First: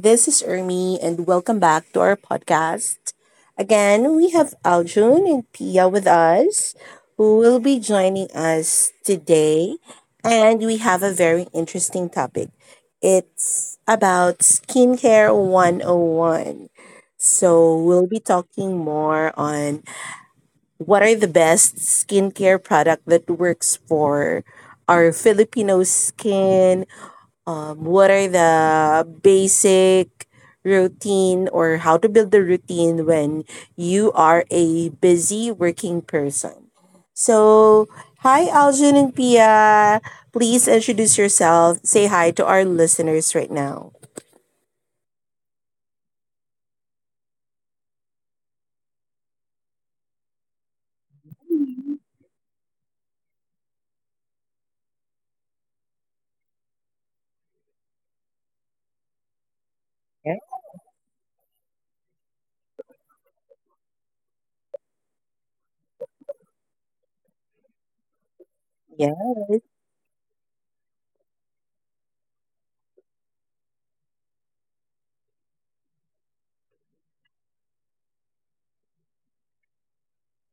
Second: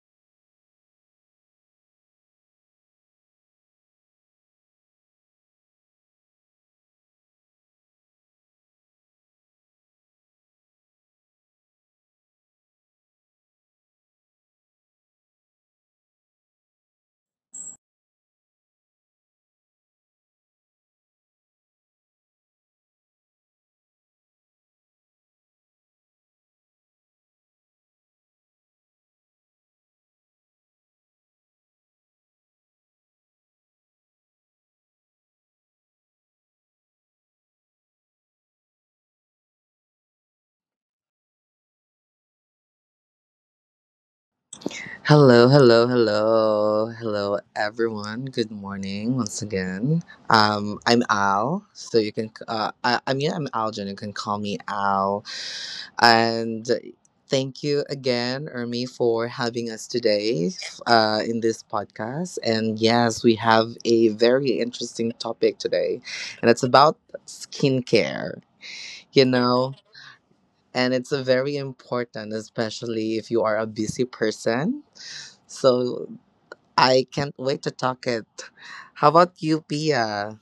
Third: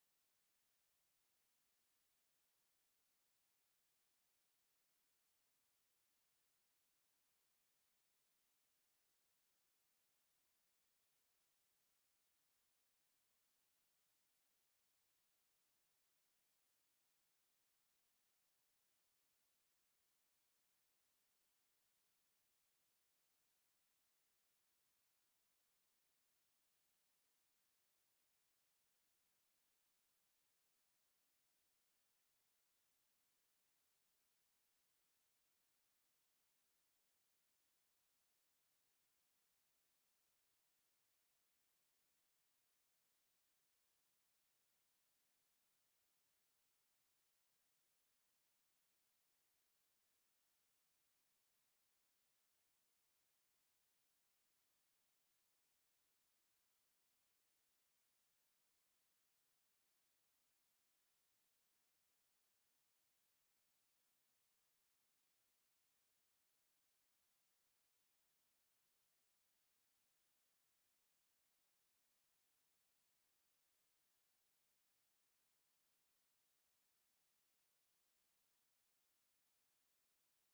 This is Ermi, and welcome back to our podcast. Again, we have Aljun and Pia with us, who will be joining us today. And we have a very interesting topic. It's about Skincare 101. So, we'll be talking more on what are the best skincare product that works for our Filipino skin, what are the basic routine or how to build the routine when you are a busy working person. So, hi, Algin and Pia. Please introduce yourself. Say hi to our listeners right now. Hello, hello, hello, hello, everyone. Good morning once again. I'm Al, so you can. I'm Aljan. You can call me Al. And thank you again, Ermi, for having us Yeah, today in this podcast. And yes, we have a very interesting topic today, and it's about skincare. yeah. You know. And it's a very important, especially if you are a busy person. So I can't wait to talk it. How about you, Pia?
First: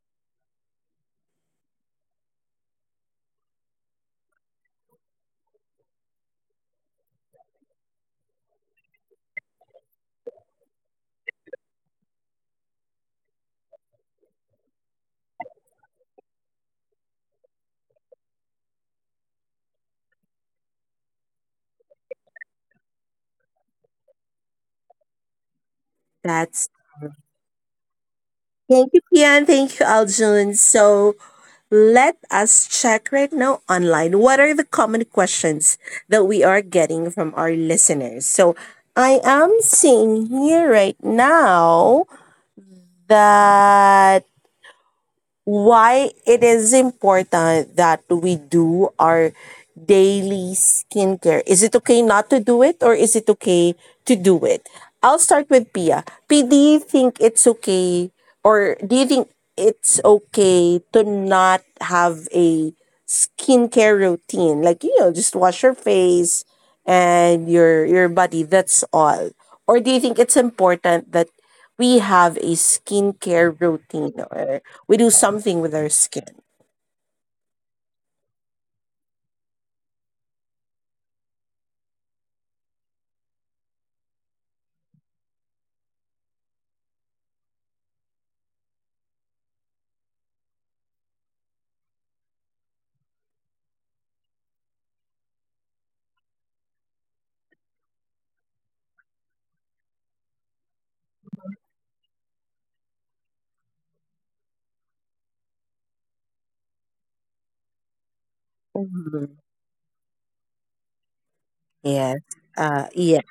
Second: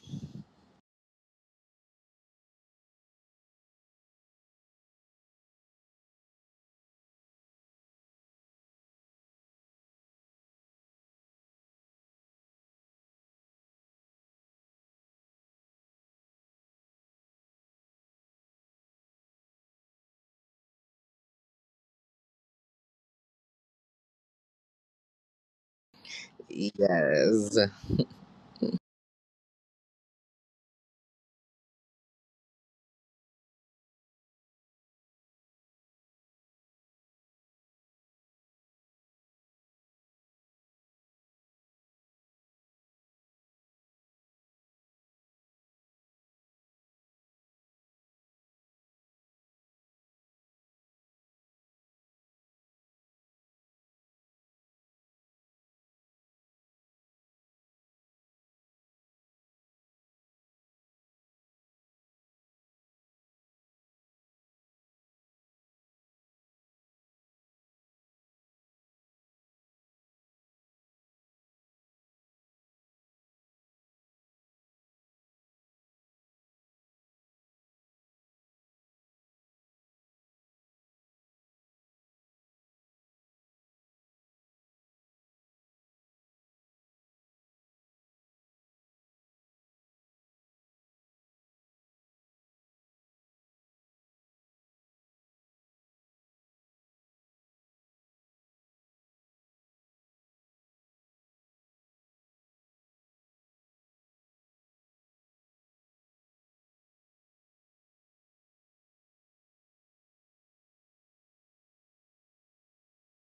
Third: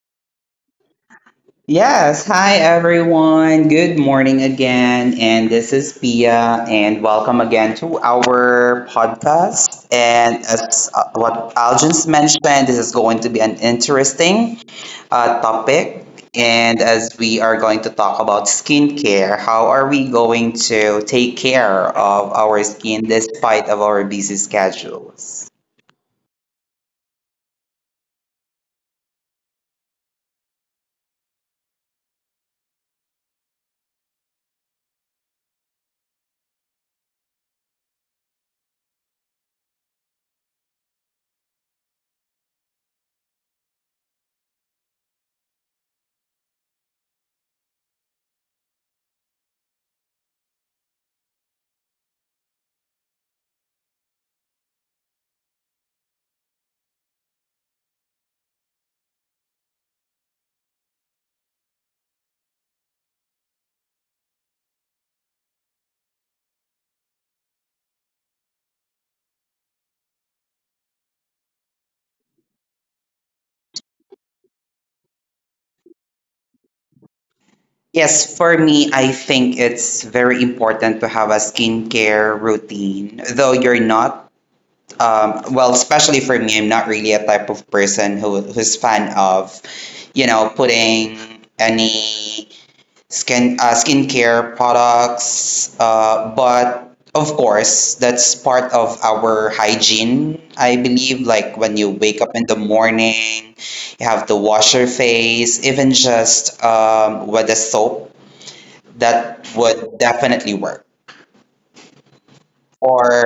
Yes. Hi, everyone. Good morning again. And this is Pia, and welcome again to our podcast. And as what Algin's mentioned, this is going to be an interesting topic. And as we are going to talk about skincare, how are we going to take care of our skin despite of our busy schedules? That's Yes. Thank you, Pia, thank you, Aljun. So, let us check right now online. What are the common questions that we are getting from our listeners? So I am seeing here right now that why it is important that we do our daily skincare. Is it okay not to do it or is it okay to do it? I'll start with Pia. P, do you think it's okay or do you think it's okay to not have a skincare routine? Like, you know, just wash your face, and your body, that's all, or do you think it's important that we have a skincare routine or we do something with our skin? Yes, for me, I think it's very important to have a skincare routine. Though you're not, well, especially for me, I'm not really a type of person who's fan of, you know, putting any skincare products. But of course, that's part of our hygiene. I believe, like when you wake up in the morning, you have to wash your face, even just with a soap Mhm. that would definitely work. Yes. Yeah, Or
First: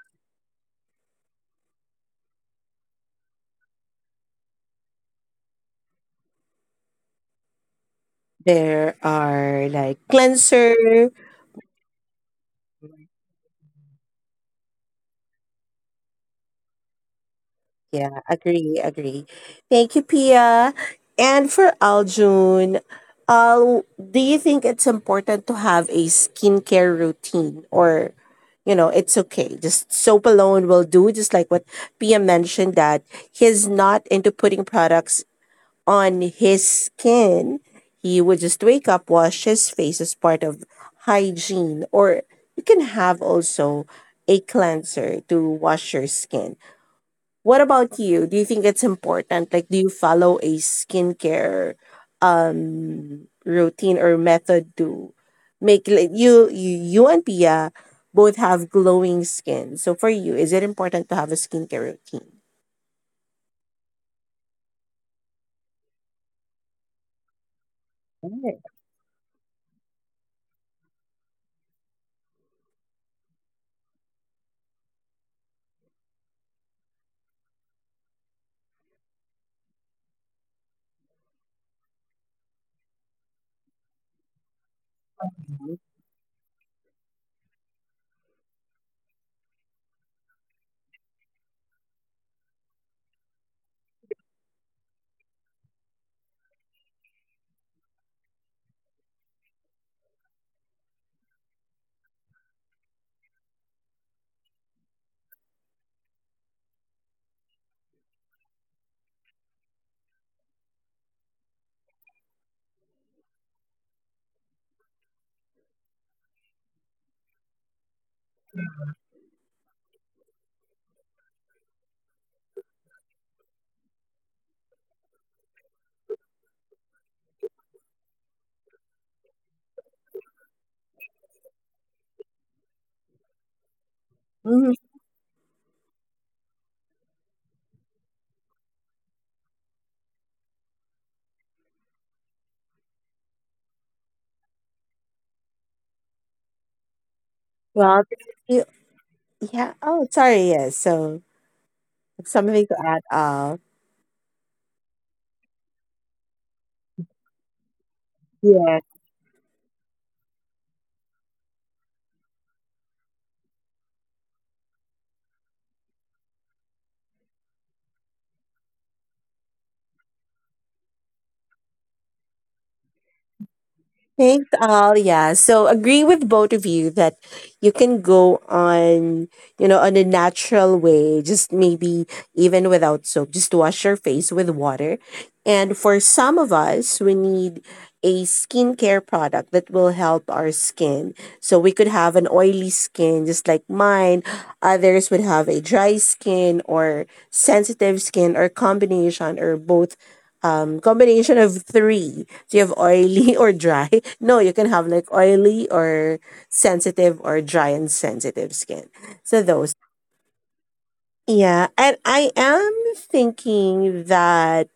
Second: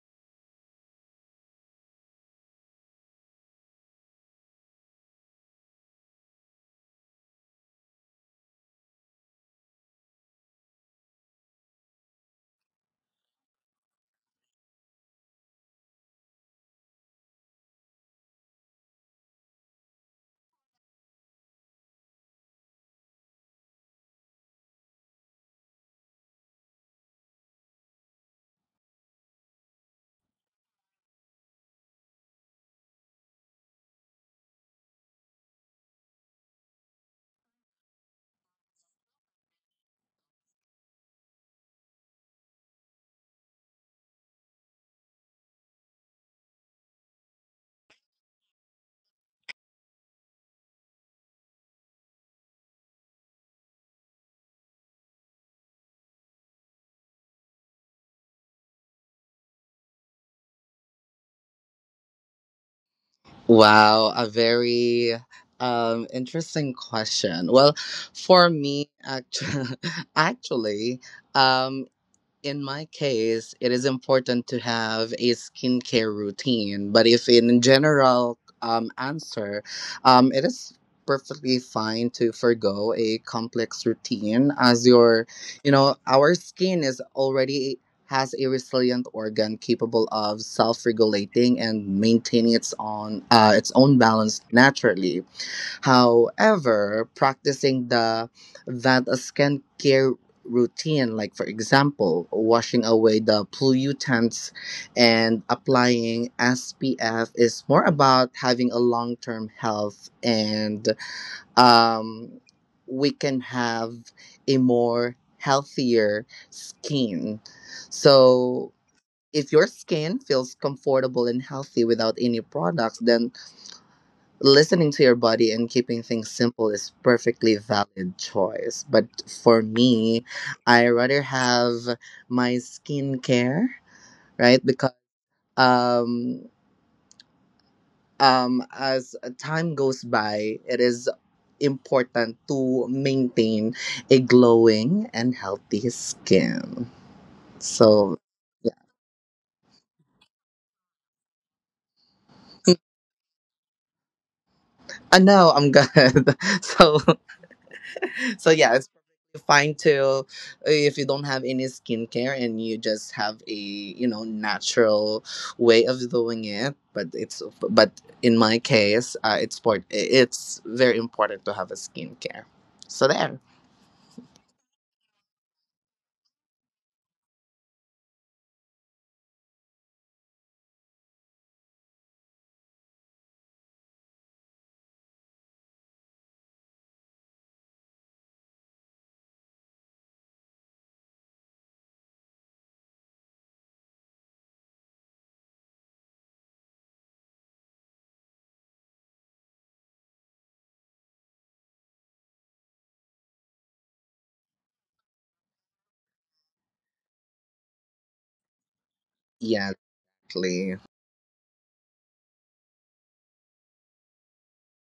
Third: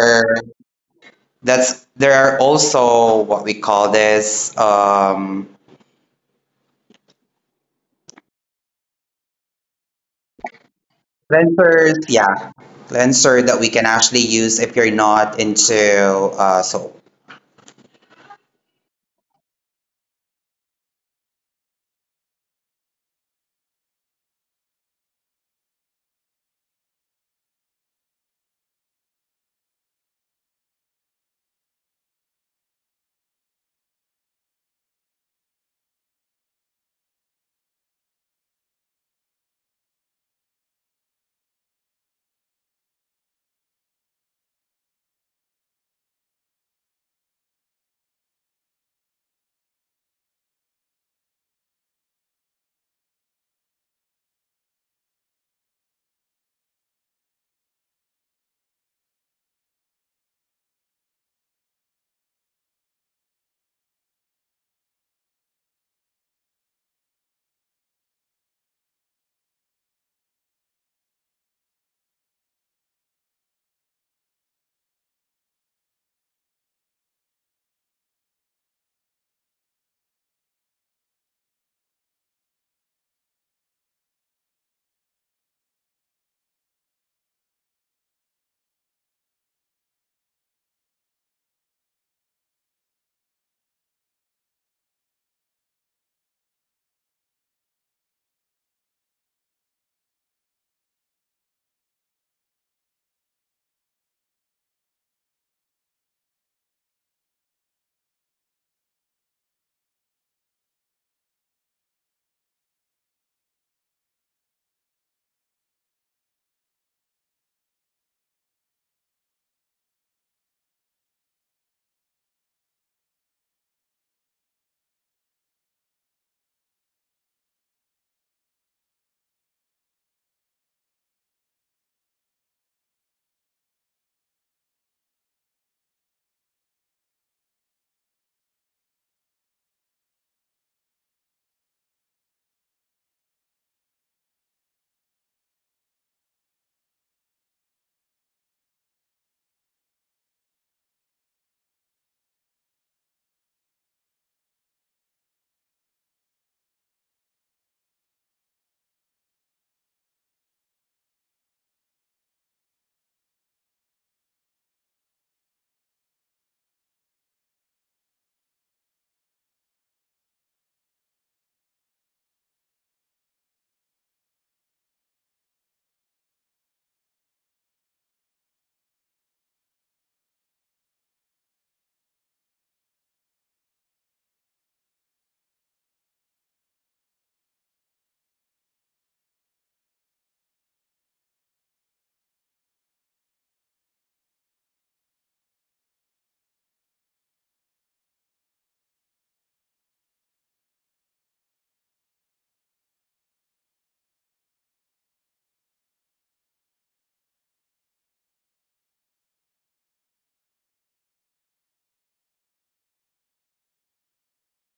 that's there are also what we call this there are like cleanser. cleansers. Yeah, cleanser that we can actually use if you're not into soap. Yeah, agree, agree. Thank you, Pia. And for Aljun, uh, do you think it's important to have a skincare routine or, you know, it's okay? Just soap alone will do, just like what Pia mentioned, that he's not into putting products on his skin. He would just wake up, wash his face as part of hygiene, or you can have also a cleanser to wash your skin. What about you? Do you think it's important? Like, do you follow a skincare routine or method to make like you and Pia both have glowing skin. So for you, is it important to have a skincare routine? Wow, a very interesting question. Well, for me actually, actually um in my case, it is important to have a skincare routine. But if in general answer, it is perfectly fine to forgo a complex routine as your, you know, our skin is already has a resilient organ capable of self-regulating and maintaining its own balance naturally. However, practicing the that a skincare routine, like for example, washing away the pollutants and applying SPF is more about having a long term health, and um, we can have a more healthier skin. So if your skin feels comfortable and healthy without any products, then listening to your body and keeping things simple is perfectly valid choice. But for me, I rather have my skincare, right? Mhm. Because um as time goes by, it is important to maintain a glowing and healthy skin. Well, So you, yeah. yeah. Oh, sorry. Yes. So something to add. I know I'm good. So so yeah, Yeah. it's fine to, if you don't have any skincare and you just have a, you know, natural way of doing it. But it's, but in my case, it's for it's very important to have a skincare. So there. Thanks, all. Yeah. So agree with both of you that you can go on, you know, on a natural way, just maybe even without soap, just wash your face with water. And for some of us, we need a skincare product that will help our skin. So we could have an oily skin, just like mine. Others would have a dry skin or sensitive skin or combination or both, combination of three. Do you have oily or dry? No, you can have like oily or sensitive or dry and sensitive skin. So Yeah, those. exactly. Yeah, and I am thinking that,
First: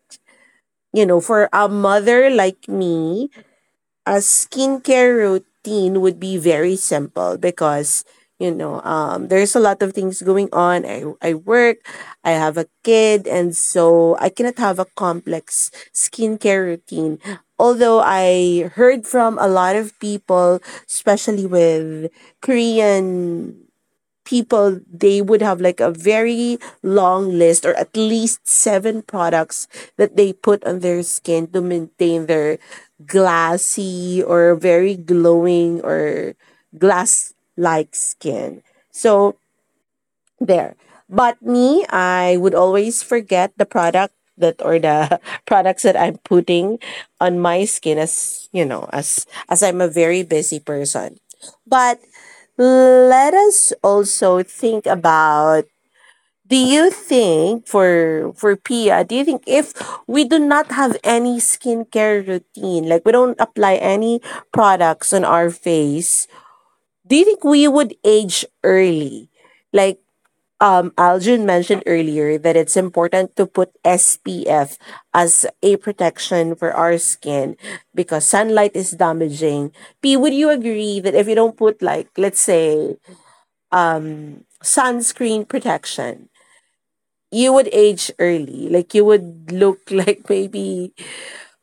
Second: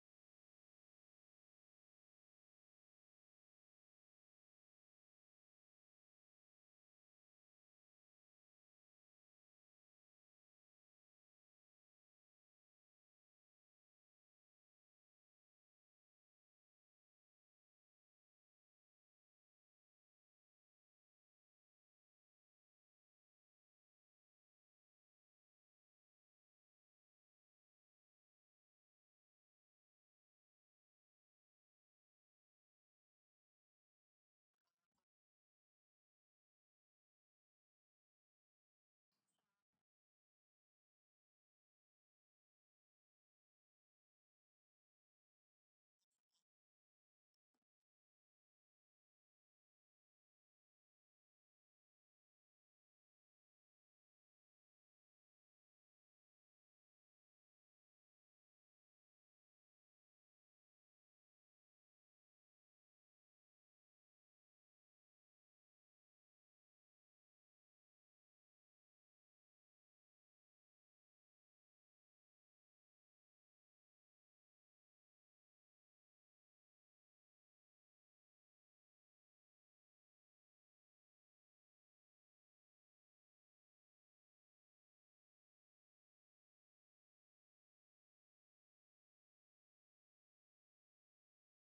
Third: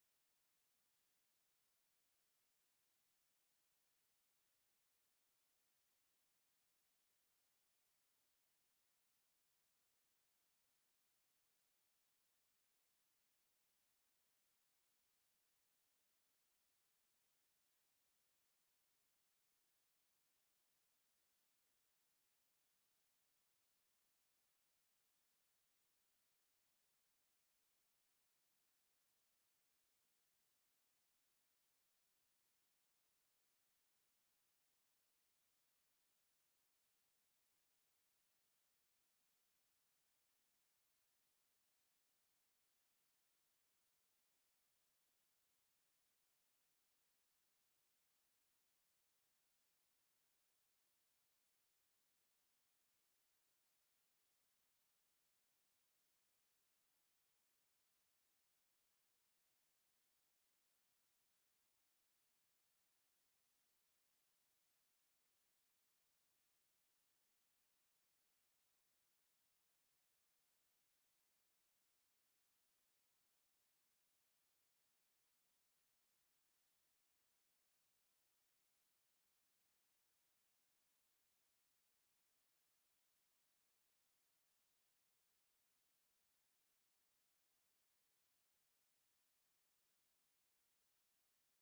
you know, for a mother like me, a skincare routine would be very simple because, you know, there's a lot of things going on. I work, I have a kid, and so I cannot have a complex skincare routine, although I heard from a lot of people, especially with Korean people, they would have like a very long list or at least seven products that they put on their skin to maintain their glassy or very glowing or glass like skin. So there. But me, I would always forget the product that or the products that I'm putting on my skin, as you know, as I'm a very busy person. But let us also think about, do you think for Pia, do you think if we do not have any skincare routine, like we don't apply any products on our face, do you think we would age early? Like, Aljun mentioned earlier that it's important to put SPF as a protection for our skin because sunlight is damaging. P, would you agree that if you don't put, like, let's say, sunscreen protection, you would age early? Like, you would look like maybe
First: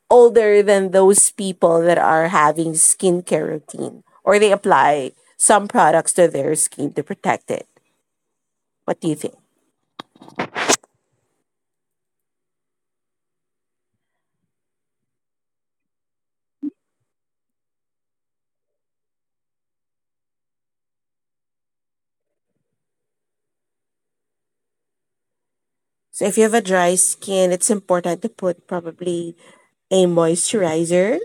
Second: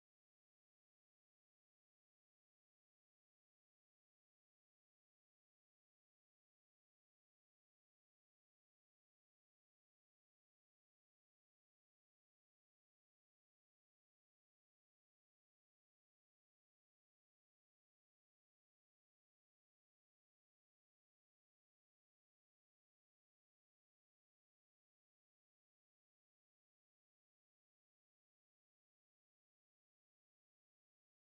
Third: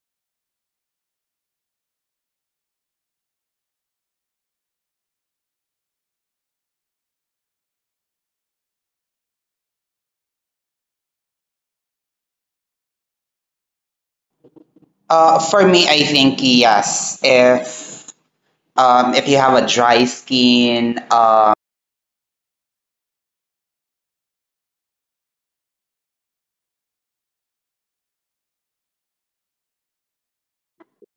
older than those people that are having skincare routine or they apply some products to their skin to protect it. What do you think? For me, I think yes. If you have a dry skin, So if you have a dry skin, it's important to put probably a moisturizer.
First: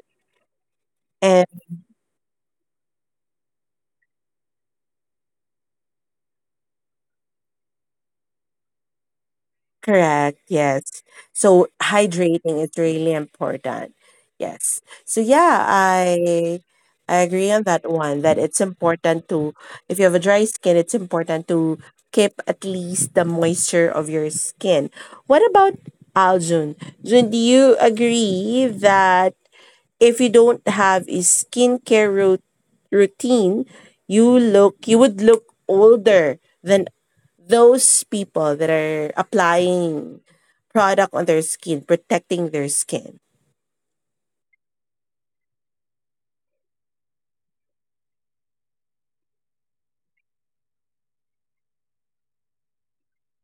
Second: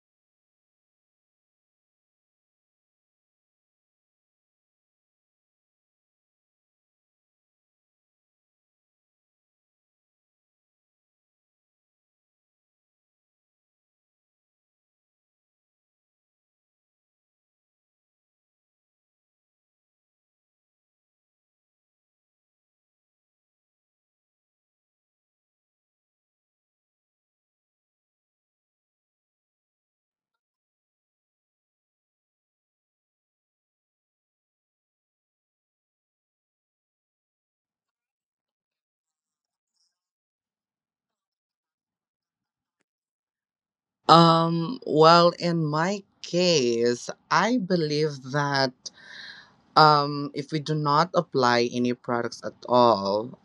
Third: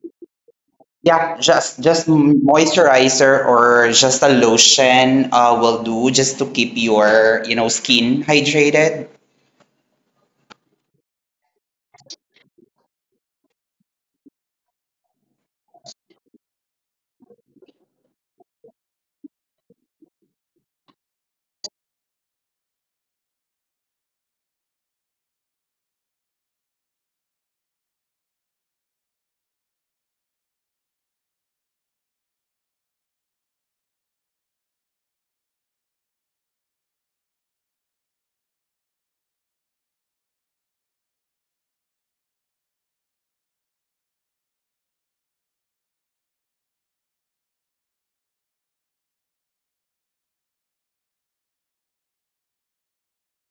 yeah, And just moisturizer or just a lotion will do just to keep your you know skin hydrated. correct, yes. So hydrating is really important. Yes. So yeah, I agree on that one that it's important to, if you have a dry skin, it's important to keep at least the moisture of your skin. What about Aljun? Jun, do you agree that if you don't have a routine, you would look older than those people that are applying product on their skin, protecting their skin? Well, in my case, I believe that if we do not apply any products at all,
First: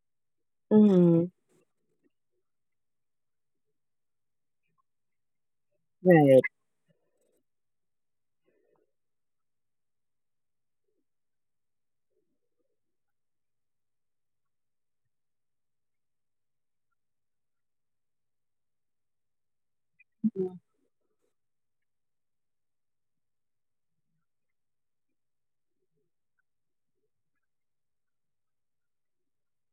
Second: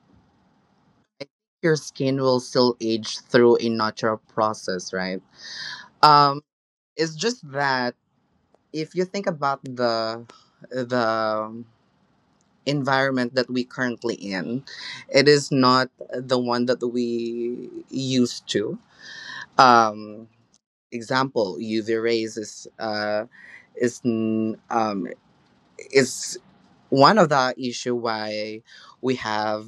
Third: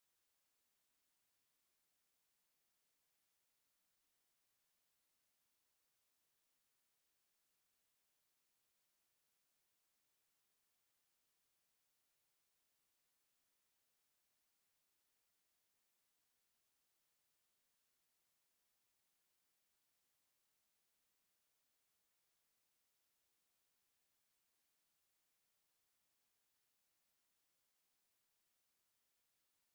I Hmm. think your skin will still age through a natural process, right? Um, Right. it's just that if you think about the environment that we currently in, it is not the one that we used to. Um, example, UV rays is is n- um, is one of the issue why we have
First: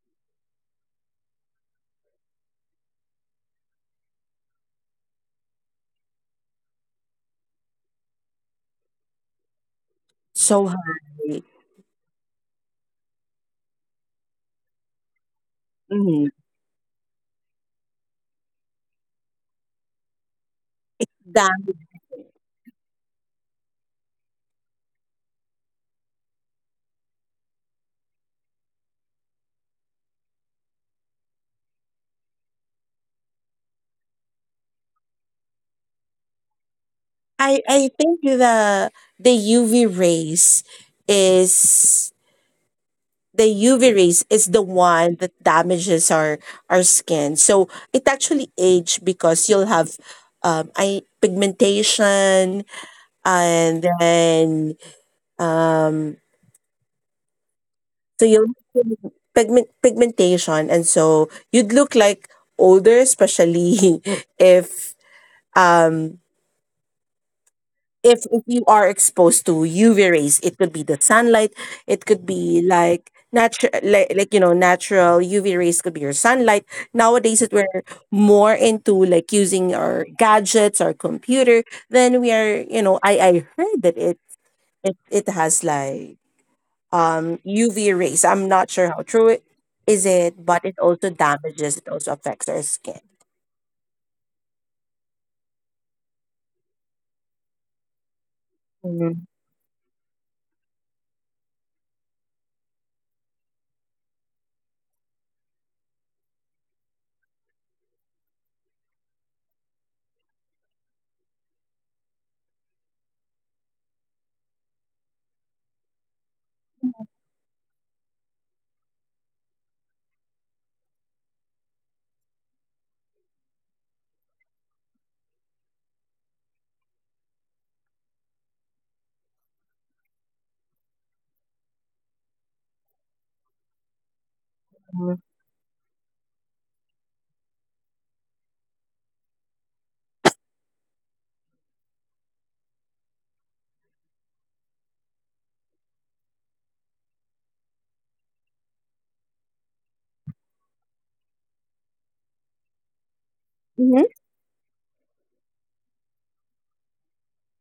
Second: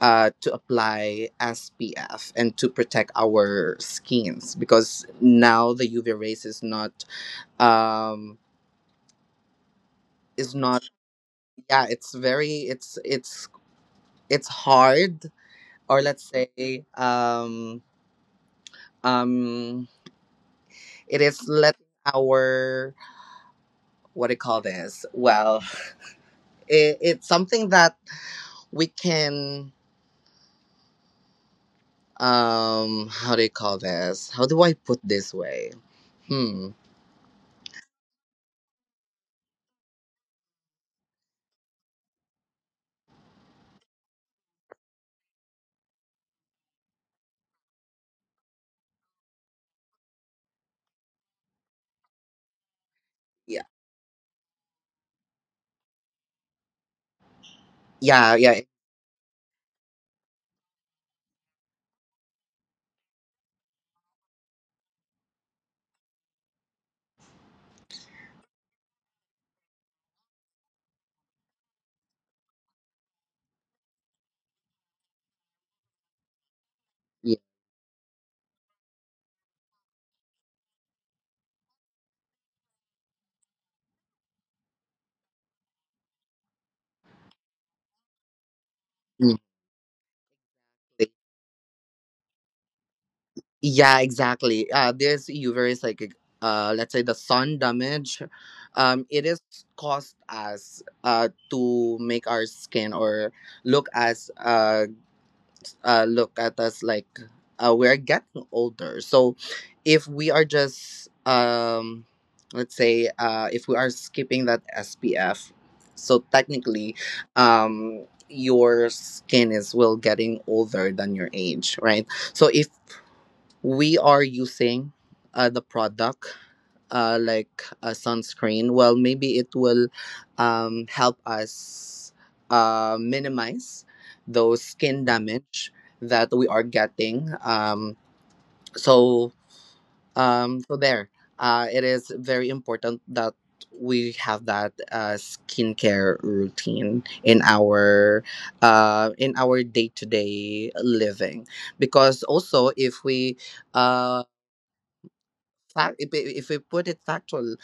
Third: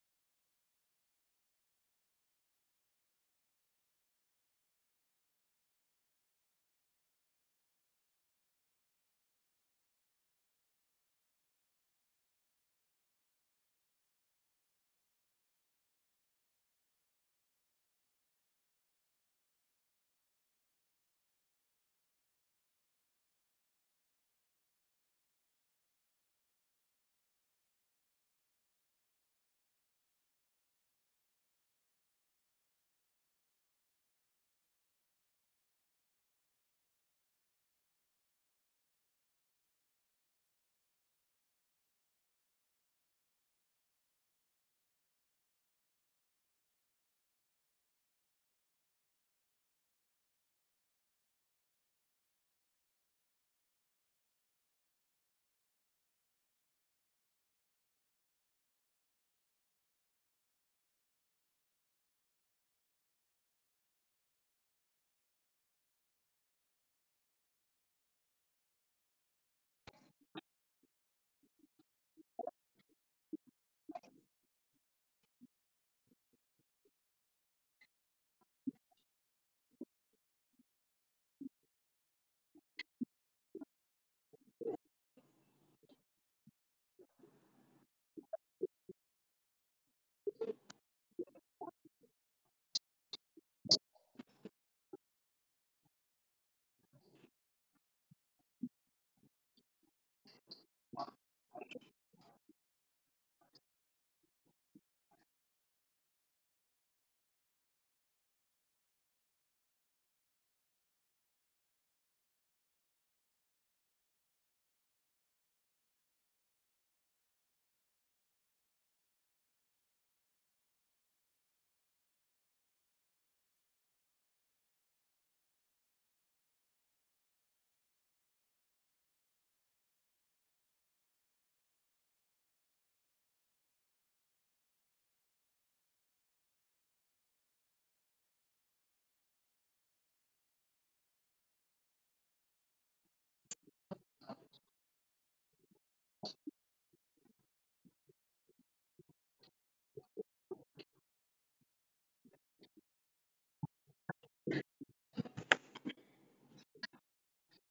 to apply SPF and to protect our skins, because now the UV rays is not, um, is So not, high. yeah, it's very, it's it's hard, or Hmm. let's say, um, it is That let our, what do you call this? Well, it, it's something that we can, how do you call this, how do I put this way? Hmm. I think the UV rays is, the UV rays is the one that damages our skin. So it actually age because you'll have, I pigmentation Yeah, and then, um so yeah. you'll Yeah. Pigmentation and so you'd look like older, especially if, um if if you are exposed to UV rays, it could be the sunlight, it could be like natural, like, you know, natural UV rays could be your sunlight. Yeah, Nowadays that we're more into like using our gadgets, our computer, then we are, you know, I heard that it has like, UV rays. I'm not sure how true mm. it is it, but it also damages. It also affects our skin. Yeah, exactly, uh, this UV is like, uh, let's say the sun damage, it Mm-hmm. is caused us to make our skin or look as look at us like, we're getting older. So if we are just, let's say, if we are skipping that SPF, so technically, your skin is well getting older than your age, right? So if we are using the product, like a sunscreen, well, maybe it will help us minimize those skin damage that we are getting. So, so there, it is very important that we have that skincare routine in our, in our day to day living, because also if we uh fact, if it- if we put it factual,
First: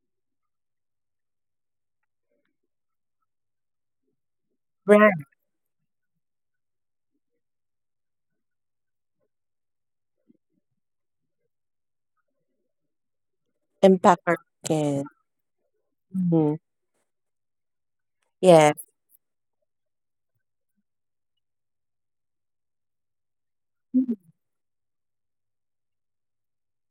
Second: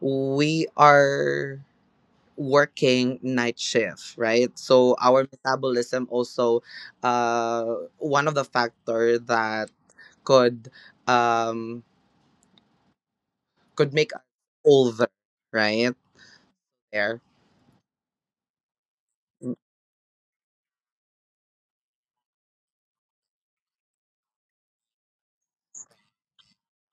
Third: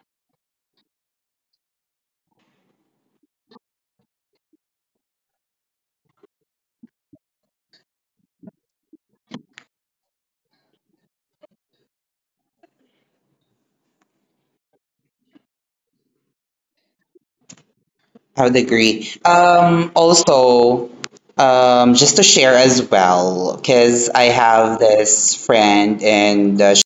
we are working night shift, right? So our metabolism also one of the factor that could um could make Impact us our older, skin. right? Hmm. There. I would Yeah. agree. Also, just to share as well, because I have this friend,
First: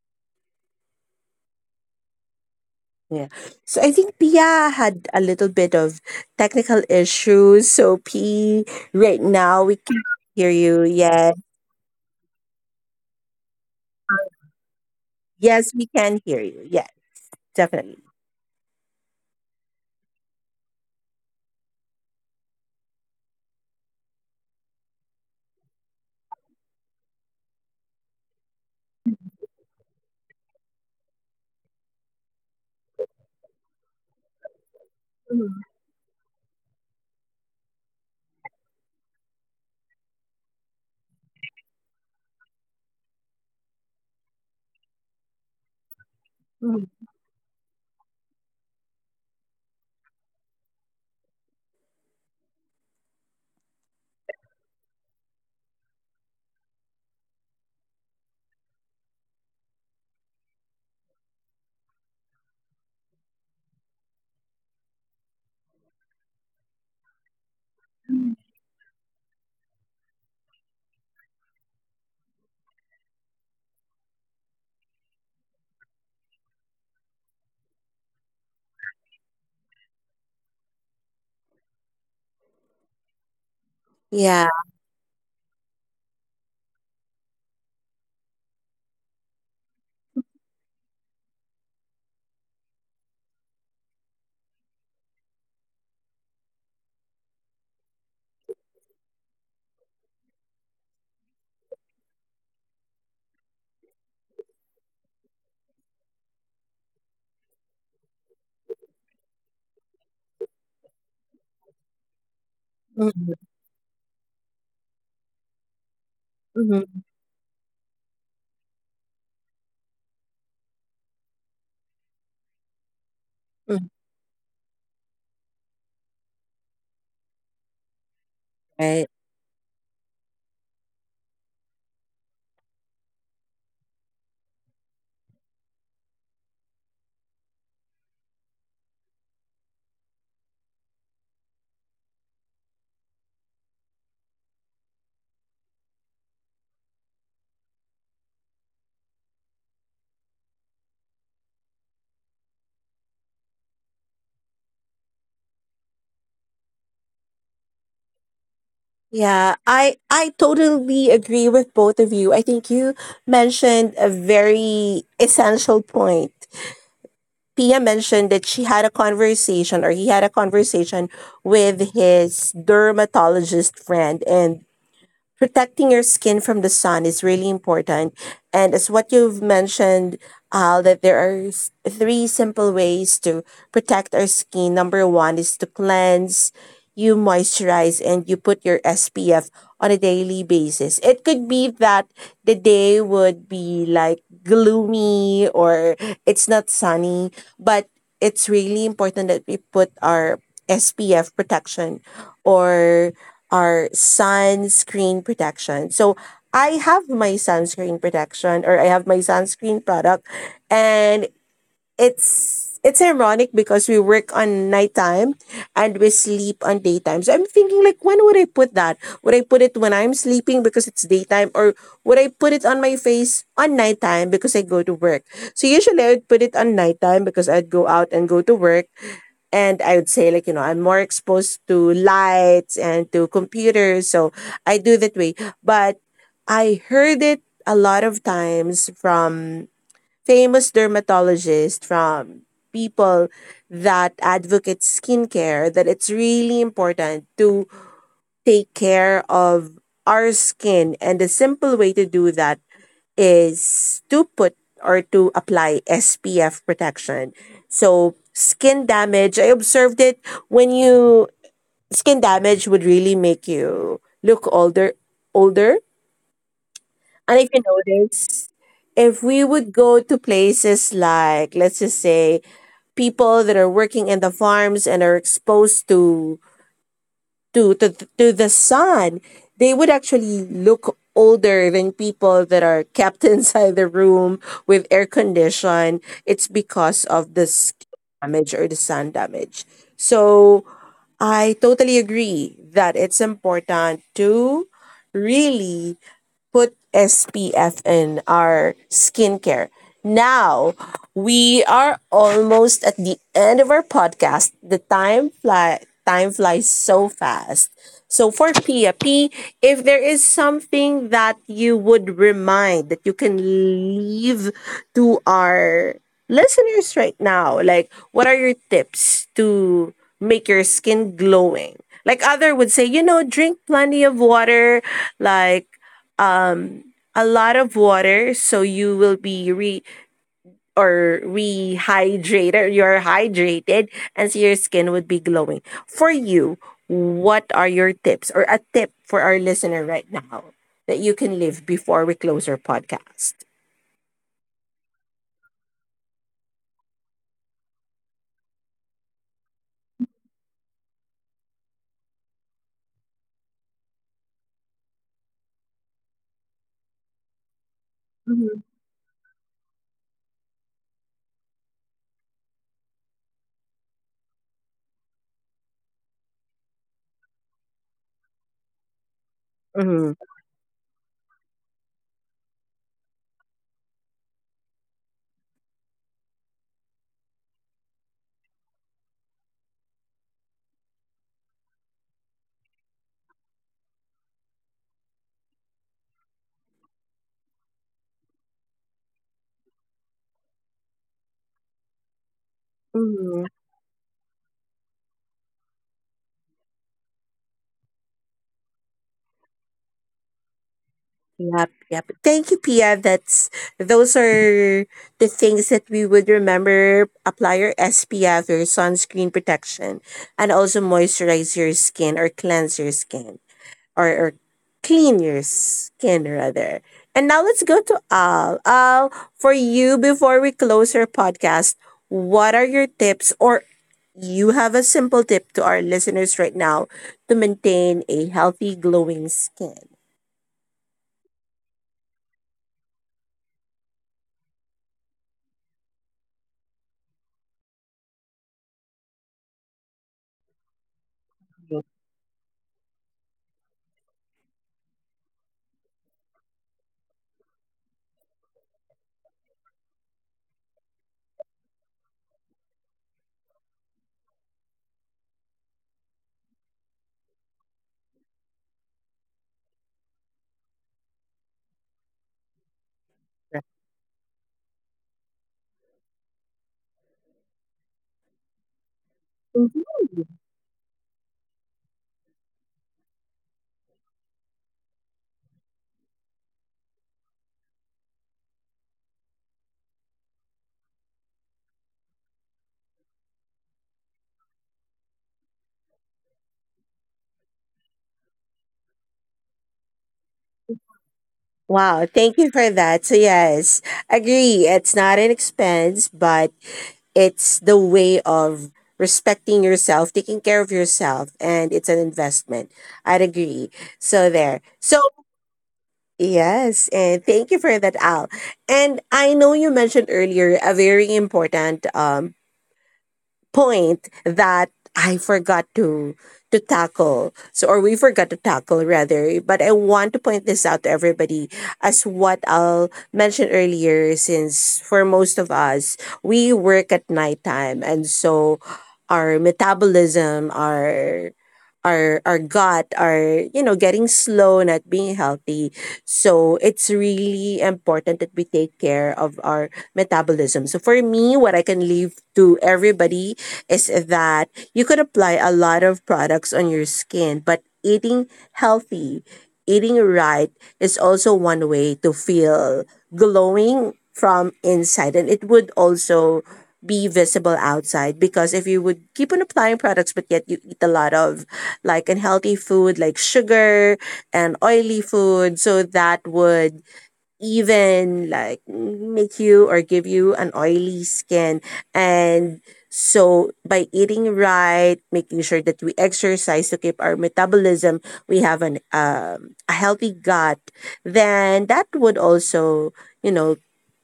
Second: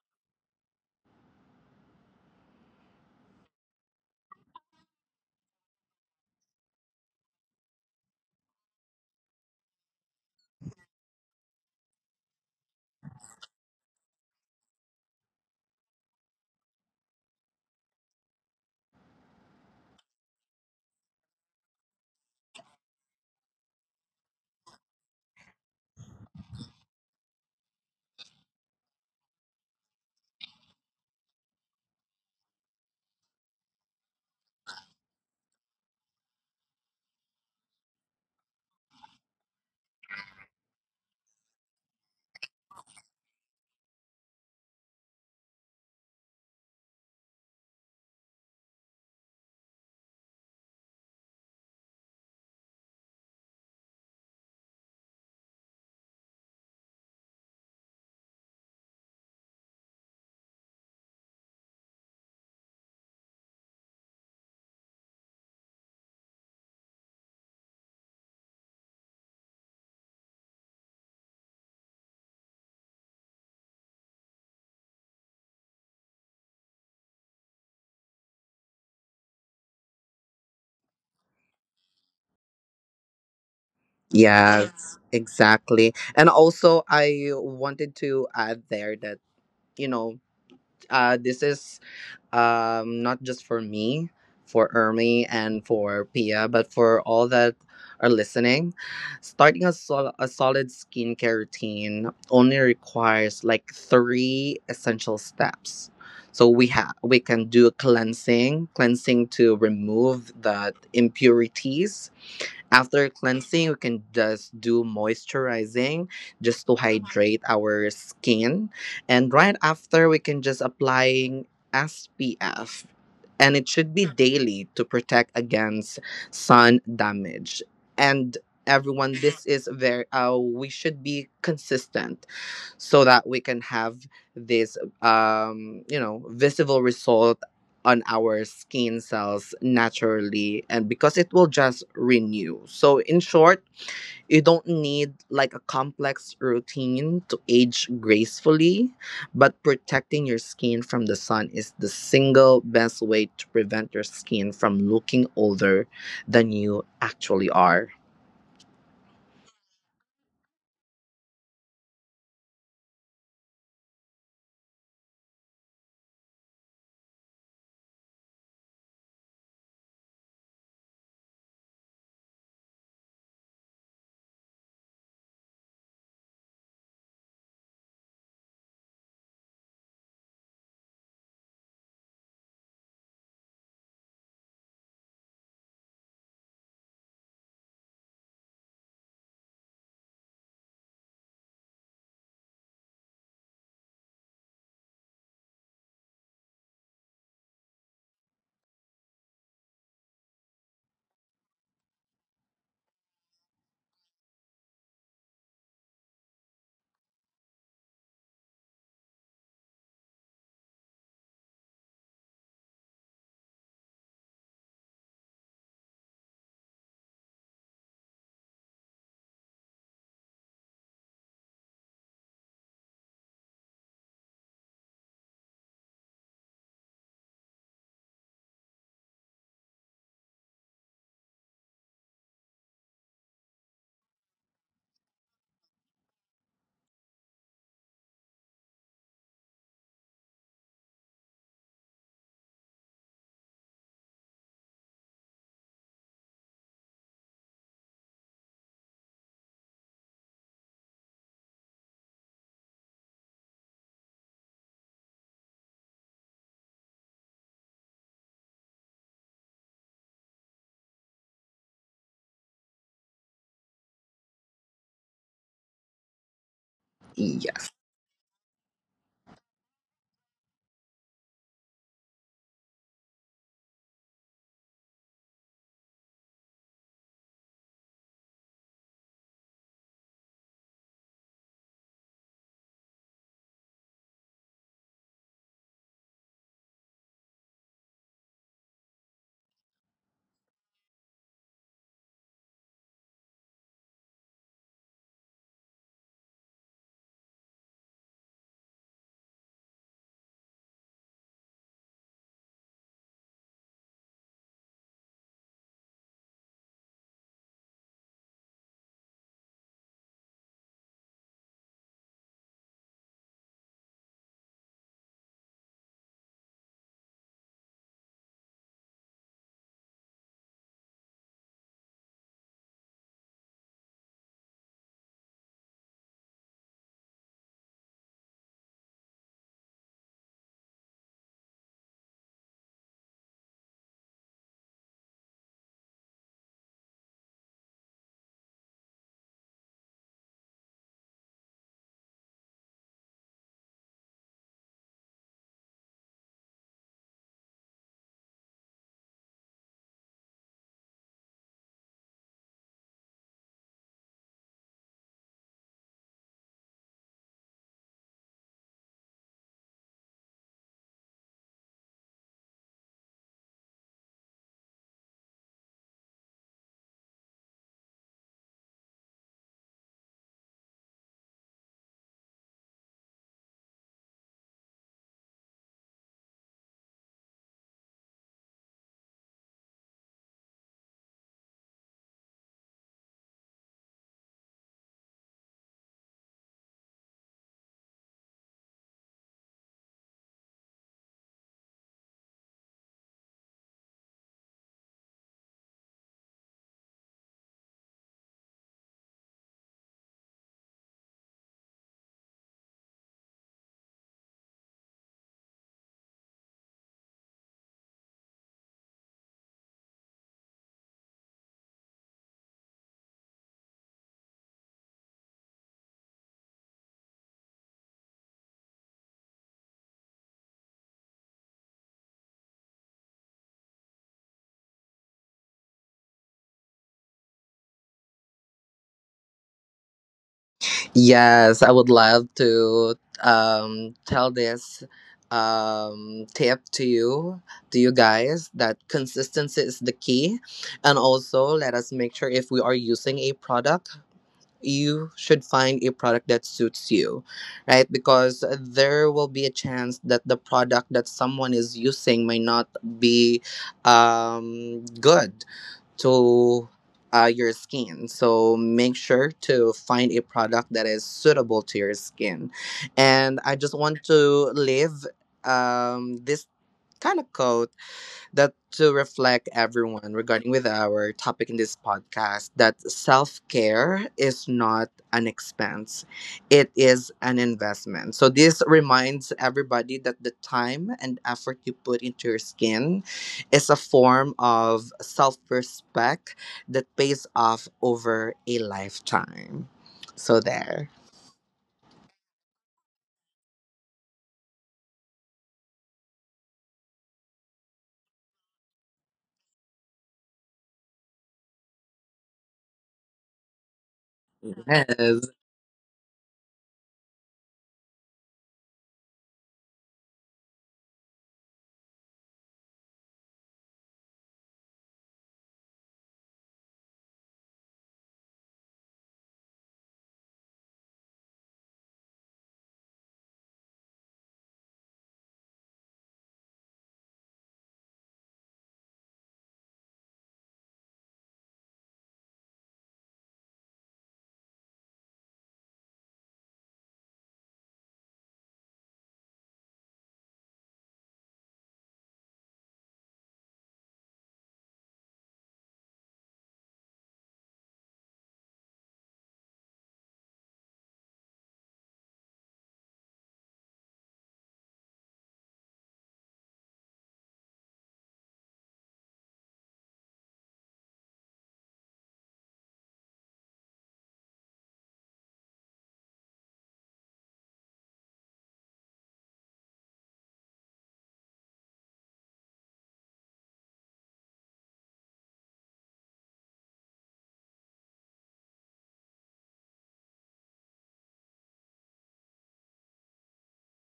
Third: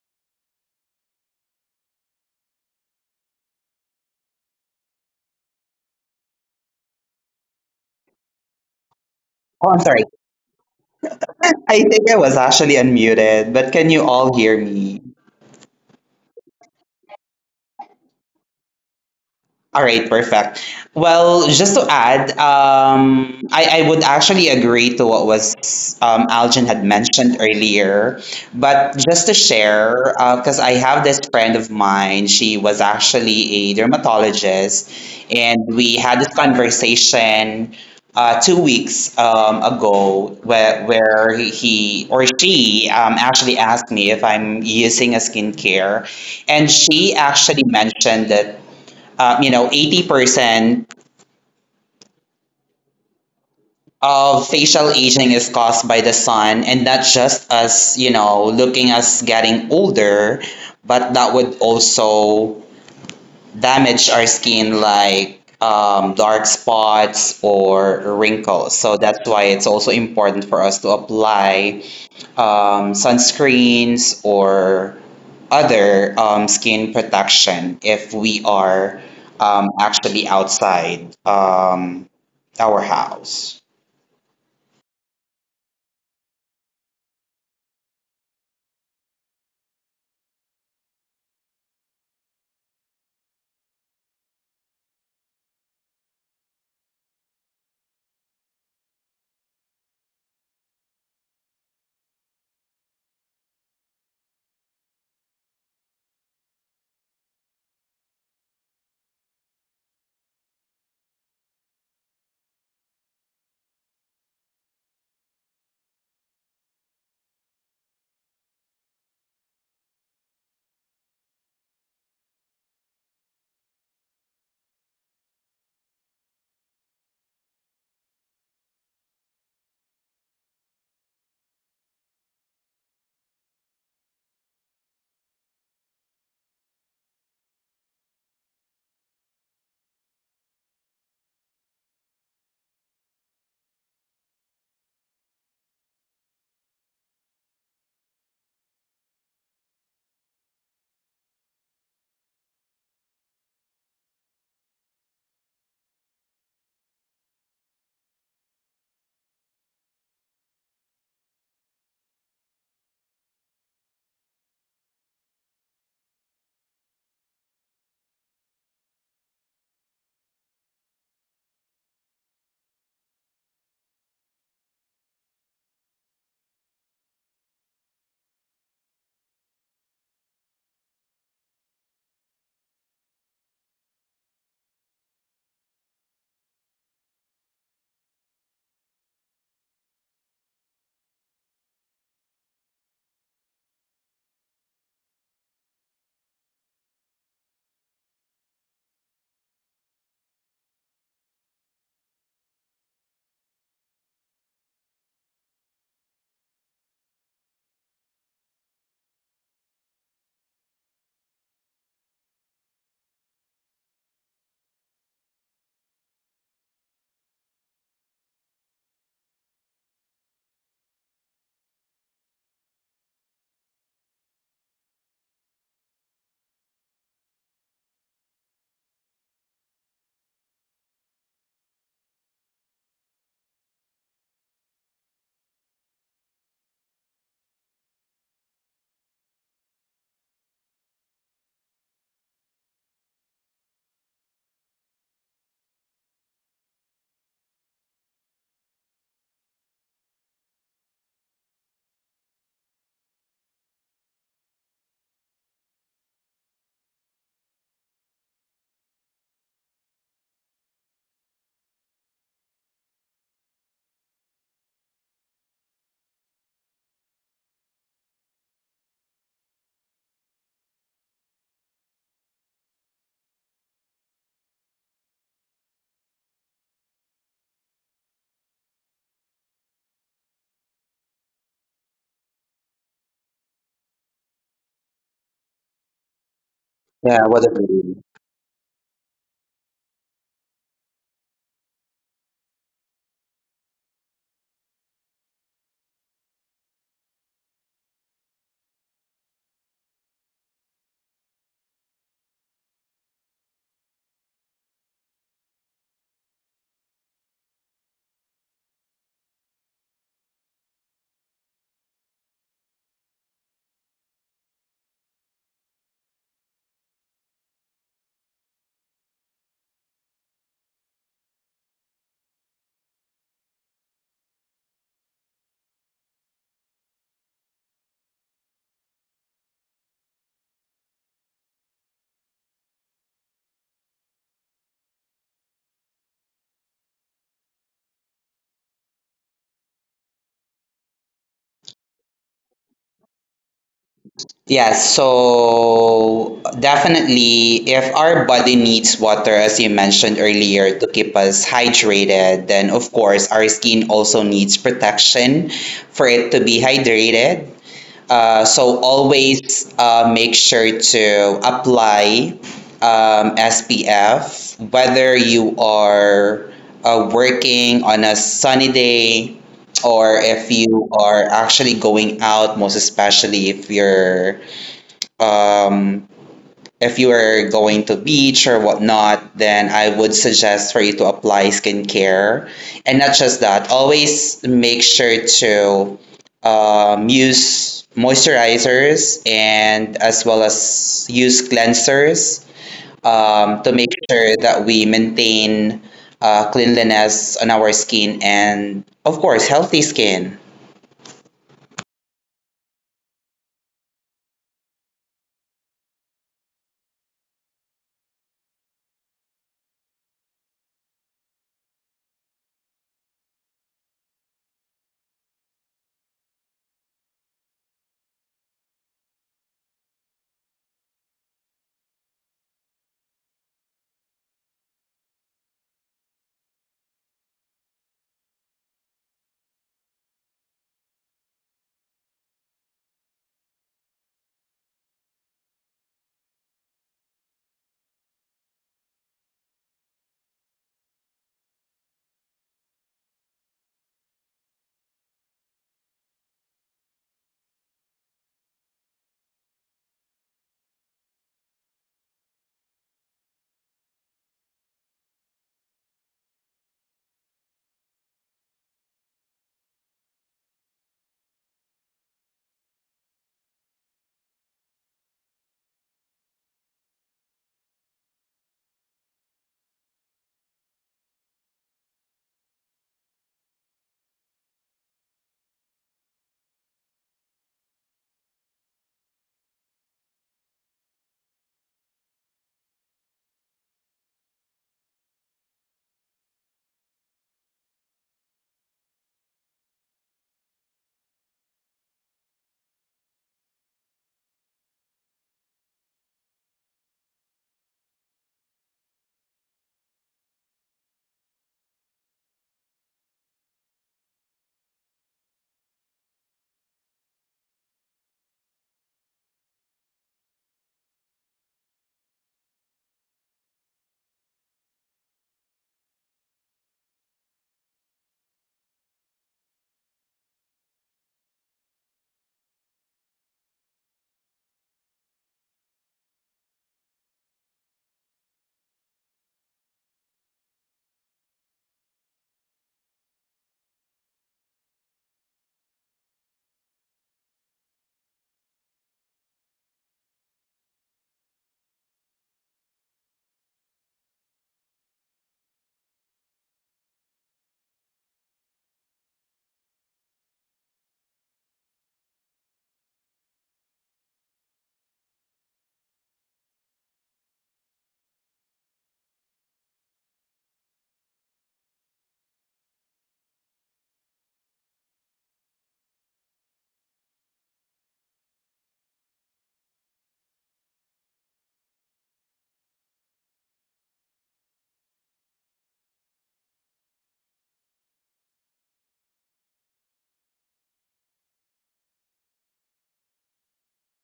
Yeah. So I think Pia had a little bit of technical issues. So P, right now oh, I'm we sorry. can hear you. Yeah. I think I was actually unmuted, but can you all hear me? Yes, we can hear you. Yeah, definitely. All right, perfect. Well, just to add, I would actually agree to what was Algin had mentioned earlier. But just to share, because I have this friend of mine, she was actually a dermatologist, and we had this conversation 2 weeks ago where he or she actually asked me if I'm using a skincare. And she actually mentioned that you know, 80% of facial aging is caused by the sun, and not just us, you know, looking us getting older, but that would also damage our skin like dark spots or wrinkles. So that's why it's also important for us to apply sunscreens or other skin protection if we are actually outside our house. Yeah. Yes, exactly. And also I wanted to add there that, you know, this is not just for me, for Ermi and for Pia, but for all that are listening. Starting a, sol- a solid skincare routine only requires like three essential steps. So we can do a cleansing, cleansing to remove the impurities. After Mhm, cleansing, we can just do moisturizing just to mhm, hydrate our skin. And right after, we can just applying SPF. And it mhm. should be daily to protect against sun damage. And Right. everyone, this is very, we should be consistent so that we can have this, you know, visible result on our skin cells naturally, and because it will just renew. So in short, you don't need like a complex routine to age gracefully, but protecting your skin from the sun is the single best way to prevent your skin from looking older than you actually are. Yeah, I totally agree with both of you. I think you mentioned a very essential point. Pia mentioned that she had a conversation or he had a conversation with his dermatologist friend, and protecting your skin from the sun is really important. And as what you've mentioned, Al, that there are three simple ways to protect our skin. Number one is to cleanse, you moisturize, and you put your SPF on a daily basis. It could be that the day would be like gloomy or it's not sunny, but it's really important that we put our SPF protection or our sunscreen protection. So I have my sunscreen protection or I have my sunscreen product, and it's ironic because we work on nighttime and we sleep on daytime. So I'm thinking, like, when would I put that? Would I put it when I'm sleeping because it's daytime, or would I put it on my face on nighttime because I go to work? So usually I would put it on nighttime because I'd go out and go to work, and I would say, like, you know, I'm more exposed to lights and to computers, so I do that way. But I heard it a lot of times from famous dermatologists, from people that advocate skincare, that it's really important to take care of our skin. And the simple way to do that is to put or to apply SPF protection. So, skin damage, I observed it when you, skin damage would really make you look older, and if you Yeah. notice, if we would go to places like, let's just say, people that are working in the farms and are exposed to to to, to the sun, they would actually look older than people that are kept inside the room with air condition. It's because Yeah, of the what about skin damage or the sun damage. So I totally agree that it's important to really put SPF in our skincare. Now, we are almost at the end of our podcast. The time flies so fast. So for Pia, P, if there is something that you would remind that you can leave to our listeners right now, like, what are your tips to make your skin glowing? Like, other would say, you know, drink plenty of water, like a lot of water, so you will be re or rehydrated, you're hydrated, and so your skin would be glowing for you. What are your tips or a tip for our listener right now that you can live before we close our podcast? Yes, so definitely, if our body needs water, as you mentioned earlier, to keep us hydrated, then of course, our skin also needs protection for it to be hydrated. So always make sure to apply SPF, whether you are working on a sunny day Mm-hmm. or if you are actually going out, most especially if you're um, if you are going to beach or whatnot, then I would suggest for you to apply skincare. And not just that, always make sure to use moisturizers and as well as use cleansers Mm-hmm. To make sure that we maintain cleanliness on our skin and, of course, healthy skin. Yep, yep. Thank you, Pia. That's, those are the things that we would remember. Apply your SPF, your sunscreen protection, and also moisturize your skin or cleanse your skin. Or clean your skin rather. And now let's go to Al. Al, for you, before we close our podcast, what are your tips, or you have a simple tip to our listeners right now to maintain a healthy, glowing skin? Yes, I would love to tell this tip to you guys, that consistency is the key. And also, let us make sure if we are using a product, you should find a product that suits you, right? Because there will be a chance that the product that someone is using may not be good to your skin. So make sure to find a product that is suitable to your skin. And I just want to leave this kind of quote that to reflect everyone regarding with our topic in this podcast that self-care is not an expense, it is an investment. So this reminds everybody that the time and effort you put into your skin is a form of self-respect that pays off over a lifetime. So there. Wow, thank you for that. So yes, agree. It's not an expense, but it's the way of respecting yourself, taking care of yourself, and it's an investment. I'd agree. So there. So Yes. yes, and thank you for that, Al. And I know you mentioned earlier a very important point that I forgot to tackle. So, or we forgot to tackle rather. But I want to point this out to everybody, as what Al mentioned earlier. Since for most of us, we work at nighttime, and so our metabolism, our gut are, you know, getting slow, not being healthy. So it's really important that we take care of our metabolism. So for me, what I can leave to everybody is that you could apply a lot of products on your skin, but eating healthy, eating right is also one way to feel glowing from inside, and it would also be visible outside. Because if you would keep on applying products, but yet you eat a lot of like unhealthy food like sugar and oily food, so that would even like make you or give you an oily skin. And so by eating right, making sure that we exercise to keep our metabolism, we have an a healthy gut, then that would also, you know,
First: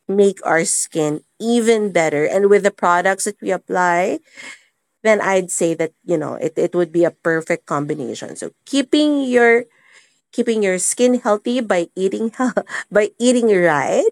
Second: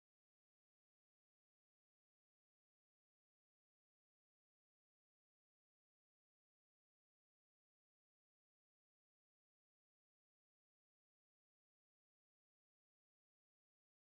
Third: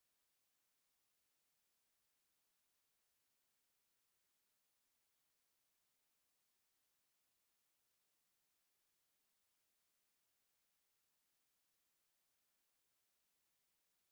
make our skin even better. And with the products that we apply, then I'd say that, you know, it would be a perfect combination. So keeping your skin healthy by eating by eating right,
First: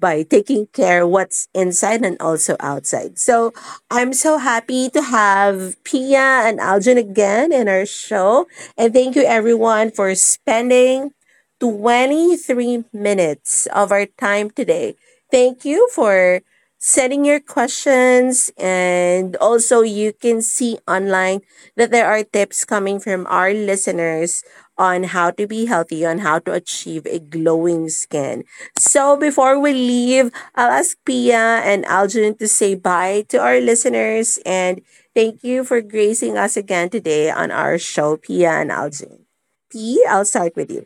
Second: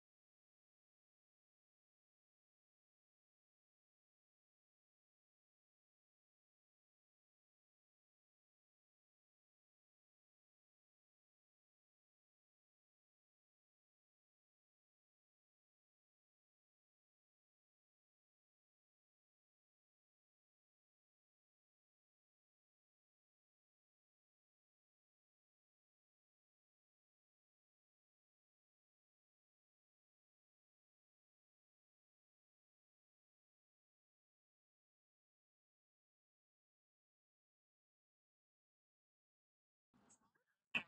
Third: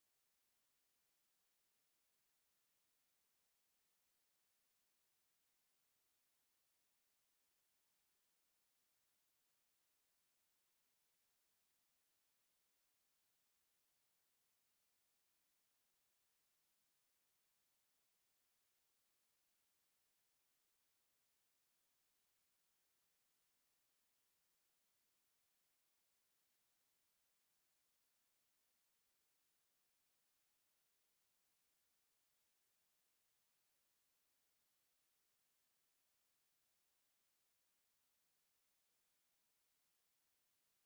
by taking care what's inside and also outside. So I'm so happy to have Pia and Aljan again in our show, and thank you everyone for spending 23 minutes of our time today. Thank you for setting your questions, and also you can see online that there are tips coming from our listeners on how to be healthy, on how to achieve a glowing skin. So before we leave, I'll ask Pia and Aljun to say bye to our listeners, and thank you for gracing us again today on our show, Pia and Aljun. P, I'll start with you.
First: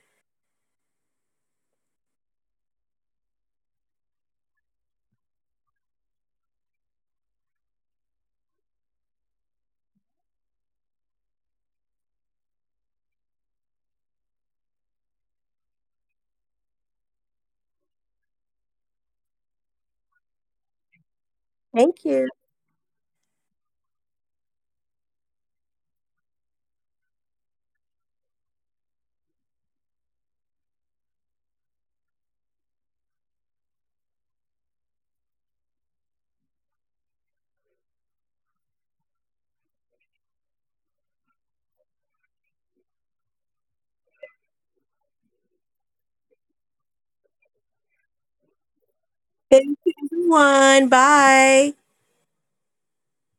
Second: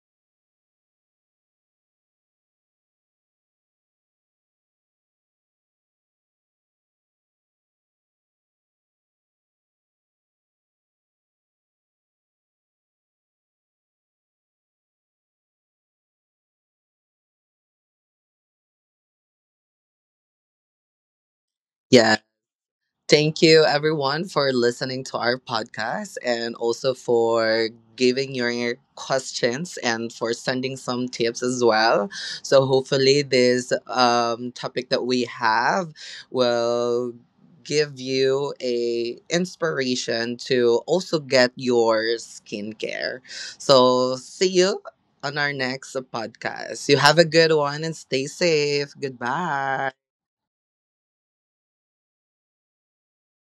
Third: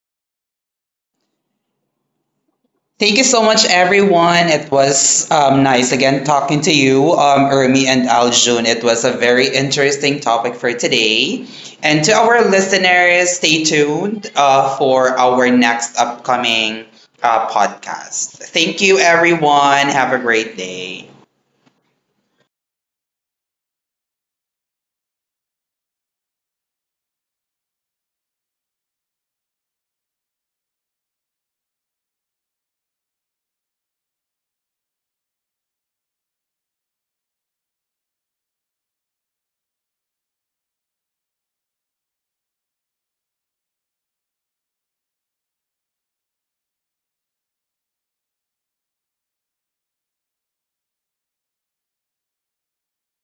Thank you so much, everyone. It was nice again talking to you, Ermi and Aljun. It was a very interesting topic for today. And to our listeners, stay tuned for our next upcoming podcast. Thank you, everyone. Have a great day. Thank Yes, you. thank you, everyone, for listening to our podcast and also for giving your questions and for sending some tips as well. So, hopefully, this topic that we have will give you a inspiration to also get your skincare. So, see you on our next podcast. You have a good one and stay safe. Thank Goodbye. you everyone, bye.